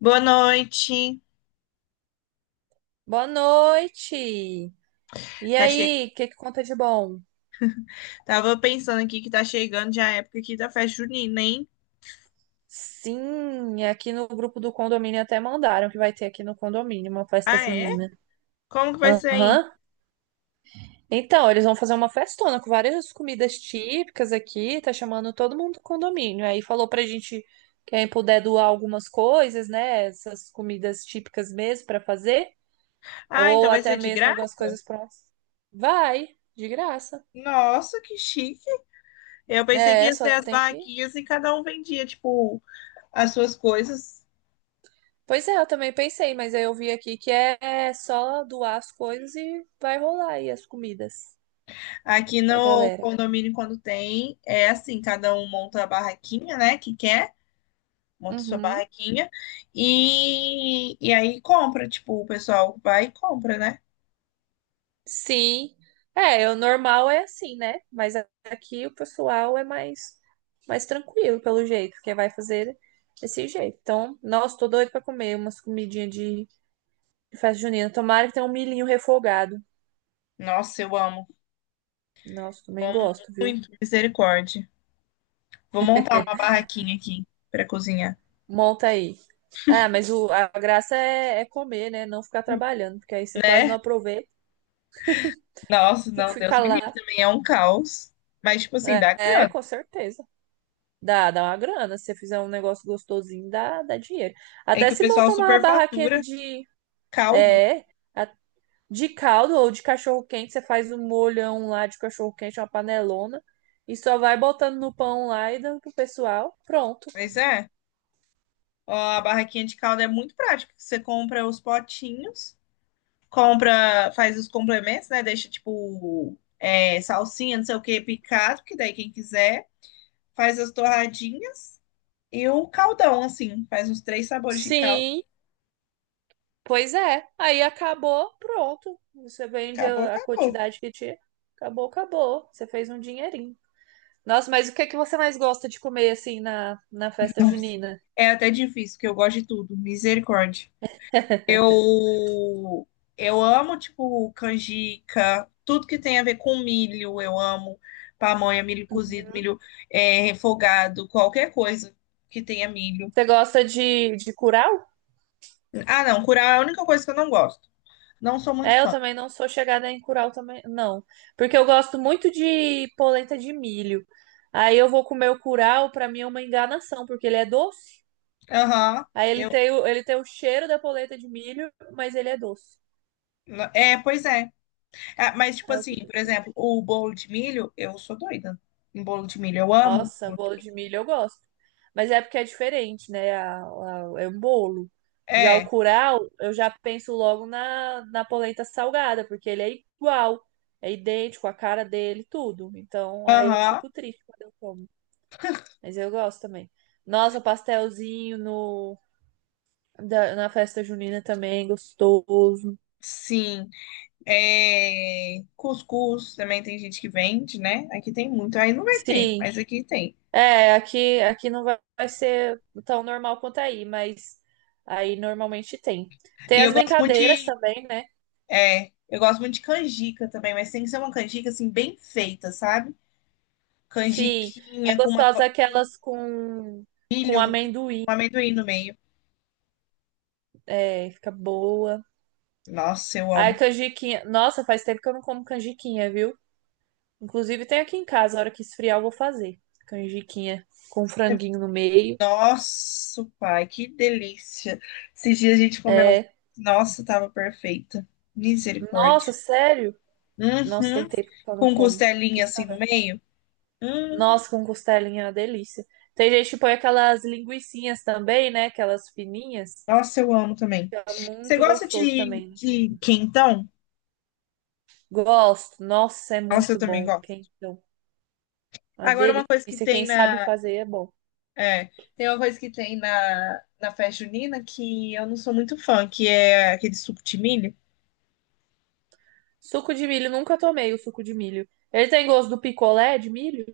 Boa noite. Boa noite! E Tá che... aí, o que conta de bom? Tava pensando aqui que tá chegando já a época aqui da festa junina, hein? Sim, aqui no grupo do condomínio até mandaram que vai ter aqui no condomínio uma festa Ah, é? junina. Como que vai ser aí? Aham. Então, eles vão fazer uma festona com várias comidas típicas aqui, tá chamando todo mundo do condomínio. Aí falou pra gente quem puder doar algumas coisas, né? Essas comidas típicas mesmo pra fazer, Ah, ou então vai até ser de mesmo algumas graça? coisas prontas. Vai, de graça. Nossa, que chique. Eu pensei que É, ia ser só as tem que... barraquinhas e cada um vendia, tipo, as suas coisas. Pois é, eu também pensei, mas aí eu vi aqui que é só doar as coisas e vai rolar aí as comidas Aqui pra no galera. condomínio, quando tem, é assim, cada um monta a barraquinha, né, que quer, monta sua Uhum. barraquinha e aí compra, tipo, o pessoal vai e compra, né? Sim. É, o normal é assim, né? Mas aqui o pessoal é mais, mais tranquilo, pelo jeito, porque vai fazer desse jeito. Então, nossa, tô doido pra comer umas comidinhas de festa junina. Tomara que tenha um milhinho refogado. Nossa, eu amo. Nossa, também gosto, viu? Muito, misericórdia. Vou montar uma barraquinha aqui pra cozinhar. Monta aí. Ah, mas a graça é, é comer, né? Não ficar trabalhando, porque aí você quase não Né? aproveita. Nossa, Tem que não, Deus ficar me livre, lá. também é um caos. Mas, tipo assim, É, dá é, grana. com certeza. Dá, dá uma grana. Se você fizer um negócio gostosinho, dá, dá dinheiro. É Até que o se pessoal montar uma barraquinha superfatura de, caldo. é, a- de caldo ou de cachorro-quente, você faz um molhão lá de cachorro-quente, uma panelona, e só vai botando no pão lá e dando pro pessoal. Pronto. Mas é, ó, a barraquinha de caldo é muito prática. Você compra os potinhos, compra, faz os complementos, né? Deixa, tipo, é, salsinha, não sei o que, picado, que daí quem quiser, faz as torradinhas e o caldão, assim. Faz uns três sabores de caldo. Sim, pois é. Aí acabou, pronto. Você vende Acabou, a acabou. quantidade que tinha. Acabou, acabou. Você fez um dinheirinho. Nossa, mas o que é que você mais gosta de comer assim na, na festa junina? É até difícil, porque eu gosto de tudo. Misericórdia. Eu eu amo, tipo, canjica, tudo que tem a ver com milho, eu amo. Pamonha, milho cozido, milho é, refogado, qualquer coisa que tenha milho. Você gosta de curau? Ah, não, curau é a única coisa que eu não gosto. Não sou muito É, eu fã. também não sou chegada em curau também, não. Porque eu gosto muito de polenta de milho. Aí eu vou comer o curau, pra mim é uma enganação, porque ele é doce. Aham. Aí ele Eu. tem ele tem o cheiro da polenta de milho, mas ele é doce. É, pois é. Ah, mas, tipo Aí eu assim, fico por exemplo, triste. o bolo de milho, eu sou doida em bolo de milho. Eu amo. Nossa, bolo de milho eu gosto. Mas é porque é diferente, né? É um bolo. Já o É. curau, eu já penso logo na, na polenta salgada, porque ele é igual, é idêntico, a cara dele, tudo. Então aí eu Aham. fico triste quando eu como. Mas eu gosto também. Nossa, pastelzinho no, da- na festa junina também, gostoso. Sim. É, cuscuz também tem gente que vende, né? Aqui tem muito. Aí não vai ter, Sim. mas aqui tem. É, aqui, aqui não vai ser tão normal quanto aí, mas aí normalmente tem. E Tem eu as gosto muito brincadeiras de, também, né? é, eu gosto muito de canjica também, mas tem que ser uma canjica assim bem feita, sabe? Sim, é Canjiquinha com uma gostosa com um aquelas com milho, com amendoim, amendoim no meio. é, fica boa. Nossa, eu Ai, amo. canjiquinha. Nossa, faz tempo que eu não como canjiquinha, viu? Inclusive tem aqui em casa, a hora que esfriar eu vou fazer. Canjiquinha com franguinho no meio. Nossa, pai, que delícia. Esses dias a gente comeu um. É. Nossa, tava perfeita. Misericórdia. Nossa, sério? Nossa, tem Uhum. tempo que eu não Com como. Que... costelinha assim no meio. Hum. Nossa, com costelinha é uma delícia. Tem gente que põe aquelas linguicinhas também, né? Aquelas fininhas. Nossa, eu amo também. Que É Você muito gosta gostoso também. de quentão? Gosto. Nossa, é Nossa, eu muito também bom. gosto. Quentão. Uma Agora, uma coisa que delícia. tem Quem sabe na. fazer é bom. É, tem uma coisa que tem na, na festa junina que eu não sou muito fã, que é aquele suco de milho. Suco de milho, nunca tomei o suco de milho. Ele tem gosto do picolé de milho?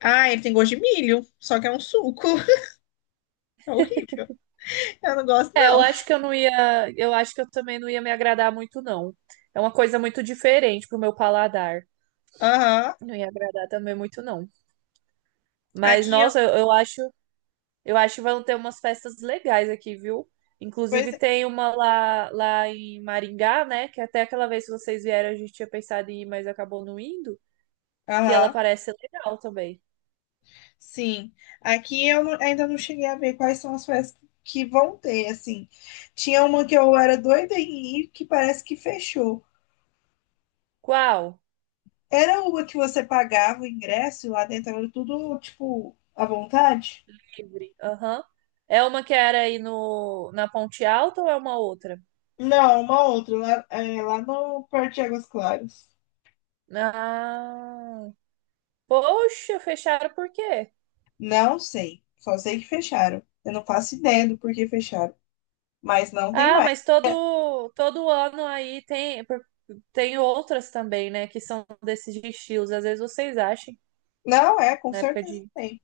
Ah, ele tem gosto de milho, só que é um suco. É horrível. Eu não gosto, É, eu não. acho que eu não ia. Eu acho que eu também não ia me agradar muito, não. É uma coisa muito diferente pro meu paladar. Aham. Não ia agradar também muito, não. Mas, Aqui eu. nossa, eu acho. Eu acho que vão ter umas festas legais aqui, viu? Pois Inclusive é. tem uma lá, lá em Maringá, né? Que até aquela vez que vocês vieram a gente tinha pensado em ir, mas acabou não indo. Que ela Aham. parece legal também. Sim. Aqui eu não- Ainda não cheguei a ver quais são as festas que vão ter, assim. Tinha uma que eu era doida em ir, que parece que fechou. Qual? Era uma que você pagava o ingresso e lá dentro era tudo, tipo, à vontade? Livre. Aham. É uma que era aí no, na Ponte Alta ou é uma outra? Não, uma outra, lá, é, lá no Parque de Águas Claras. Ah, poxa, fecharam por quê? Não sei, só sei que fecharam. Eu não faço ideia do porquê fecharam, mas não tem Ah, mais. mas todo, todo ano aí tem, tem outras também, né? Que são desses estilos. Às vezes vocês acham, Não, é, com na época certeza de... tem.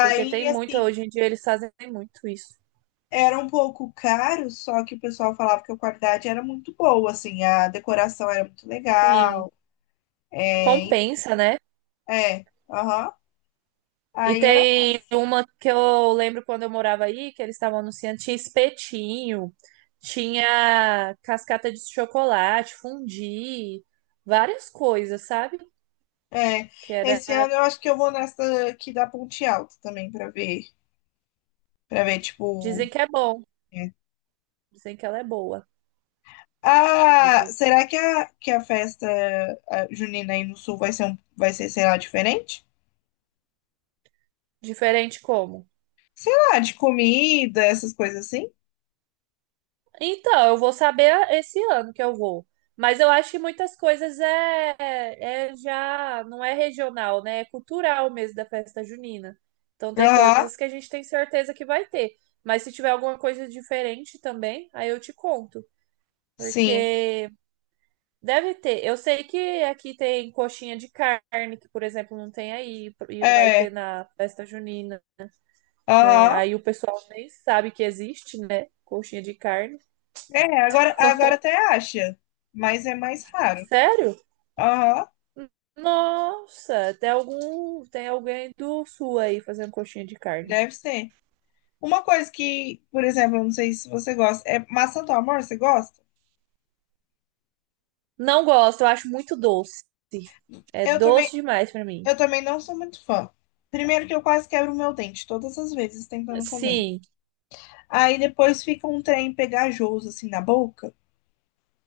Porque tem muito, assim, hoje em dia eles fazem muito isso. era um pouco caro, só que o pessoal falava que a qualidade era muito boa, assim, a decoração era muito Sim, legal. É, compensa, né? Aham. E Aí era tem massa. uma que eu lembro quando eu morava aí, que eles estavam anunciando, tinha espetinho, tinha cascata de chocolate, fundi, várias coisas, sabe? É, Que era, esse ano eu acho que eu vou nessa aqui da Ponte Alta também pra ver, para ver tipo, dizem que é bom, é. dizem que ela é boa. Aí Ah, tem que ir. será que a festa a junina aí no sul vai ser um, vai ser, sei lá, diferente? Diferente como? Ah, de comida, essas coisas assim? Então, eu vou saber esse ano que eu vou. Mas eu acho que muitas coisas é, é já não é regional, né? É cultural mesmo da festa junina. Então tem Aham, coisas que a gente tem certeza que vai ter. Mas se tiver alguma coisa diferente também, aí eu te conto. sim. Porque deve ter. Eu sei que aqui tem coxinha de carne, que, por exemplo, não tem aí, e vai ter É, na festa junina. Que é- aham. Aí o pessoal nem sabe que existe, né? Coxinha de carne. É, agora até acha, mas é mais raro. Sério? Aham, Nossa, tem alguém do sul aí fazendo coxinha de carne. deve ser. Uma coisa que, por exemplo, eu não sei se você gosta, é maçã do amor, você gosta? Não gosto, eu acho muito doce. É Eu doce também demais pra mim. Eu também não sou muito fã. Primeiro que eu quase quebro meu dente todas as vezes tentando comer. Sim, Aí depois fica um trem pegajoso assim na boca.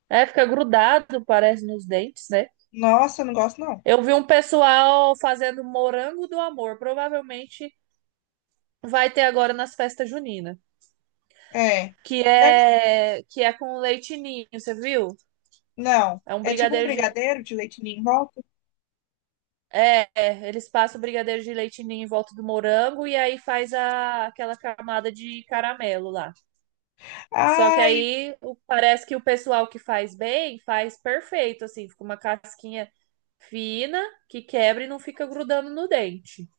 é, fica grudado, parece, nos dentes, né? Nossa, eu não gosto não. Eu vi um pessoal fazendo morango do amor. Provavelmente vai ter agora nas festas juninas. É. Que Deve... que é com leite ninho, você viu? Não. É um É tipo um brigadeiro de leite. brigadeiro de leite ninho em volta. É, eles passam o brigadeiro de leite ninho em volta do morango e aí faz aquela camada de caramelo lá. Só que Ai, aí o- parece que o pessoal que faz bem faz perfeito, assim, fica uma casquinha fina que quebra e não fica grudando no dente.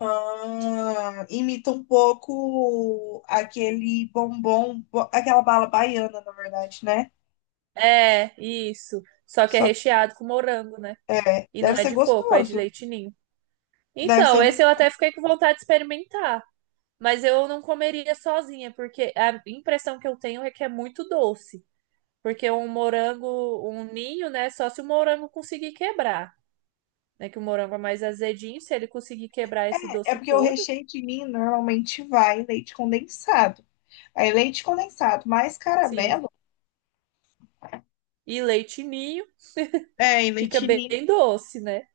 ah, imita um pouco aquele bombom, aquela bala baiana, na verdade, né? É, isso. Só que é Só que recheado com morango, né? é, E não deve é ser de coco, é de gostoso. leite ninho. Deve ser Então, esse ruim. eu até fiquei com vontade de experimentar, mas eu não comeria sozinha, porque a impressão que eu tenho é que é muito doce. Porque um morango, um ninho, né? Só se o morango conseguir quebrar, né? Que o morango é mais azedinho, se ele conseguir quebrar esse É doce porque o todo, recheio de ninho normalmente vai leite condensado. Aí leite condensado, mais sim. caramelo. E leite ninho É, e fica leite bem ninho, doce, né?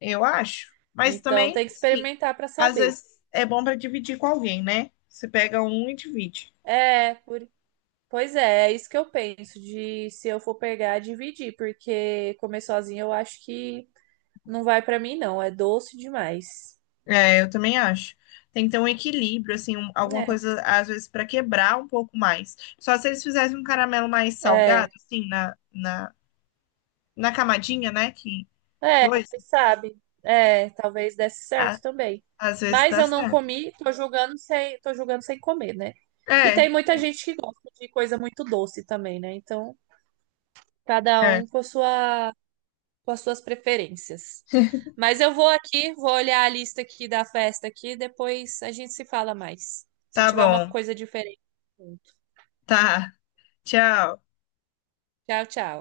eu acho. Mas Então também, tem que assim, experimentar para às saber. vezes é bom para dividir com alguém, né? Você pega um e divide. É, pois é, é isso que eu penso de se eu for pegar, dividir, porque comer sozinho eu acho que não vai para mim, não. É doce demais. É, eu também acho. Tem que ter um equilíbrio, assim, um- alguma É. coisa, às vezes, para quebrar um pouco mais. Só se eles fizessem um caramelo mais salgado, É. assim, na camadinha, né? Que É, coisa. quem sabe? É, talvez desse A- certo também. às vezes Mas dá eu não certo. comi, tô julgando sem comer, né? E É, tem muita gente que gosta de coisa muito doce também, né? Então, cada é. um com a sua, com as suas preferências. Mas eu vou aqui, vou olhar a lista aqui da festa aqui, depois a gente se fala mais. Se Tá tiver uma bom. coisa diferente. Tá. Tchau. Tchau, tchau.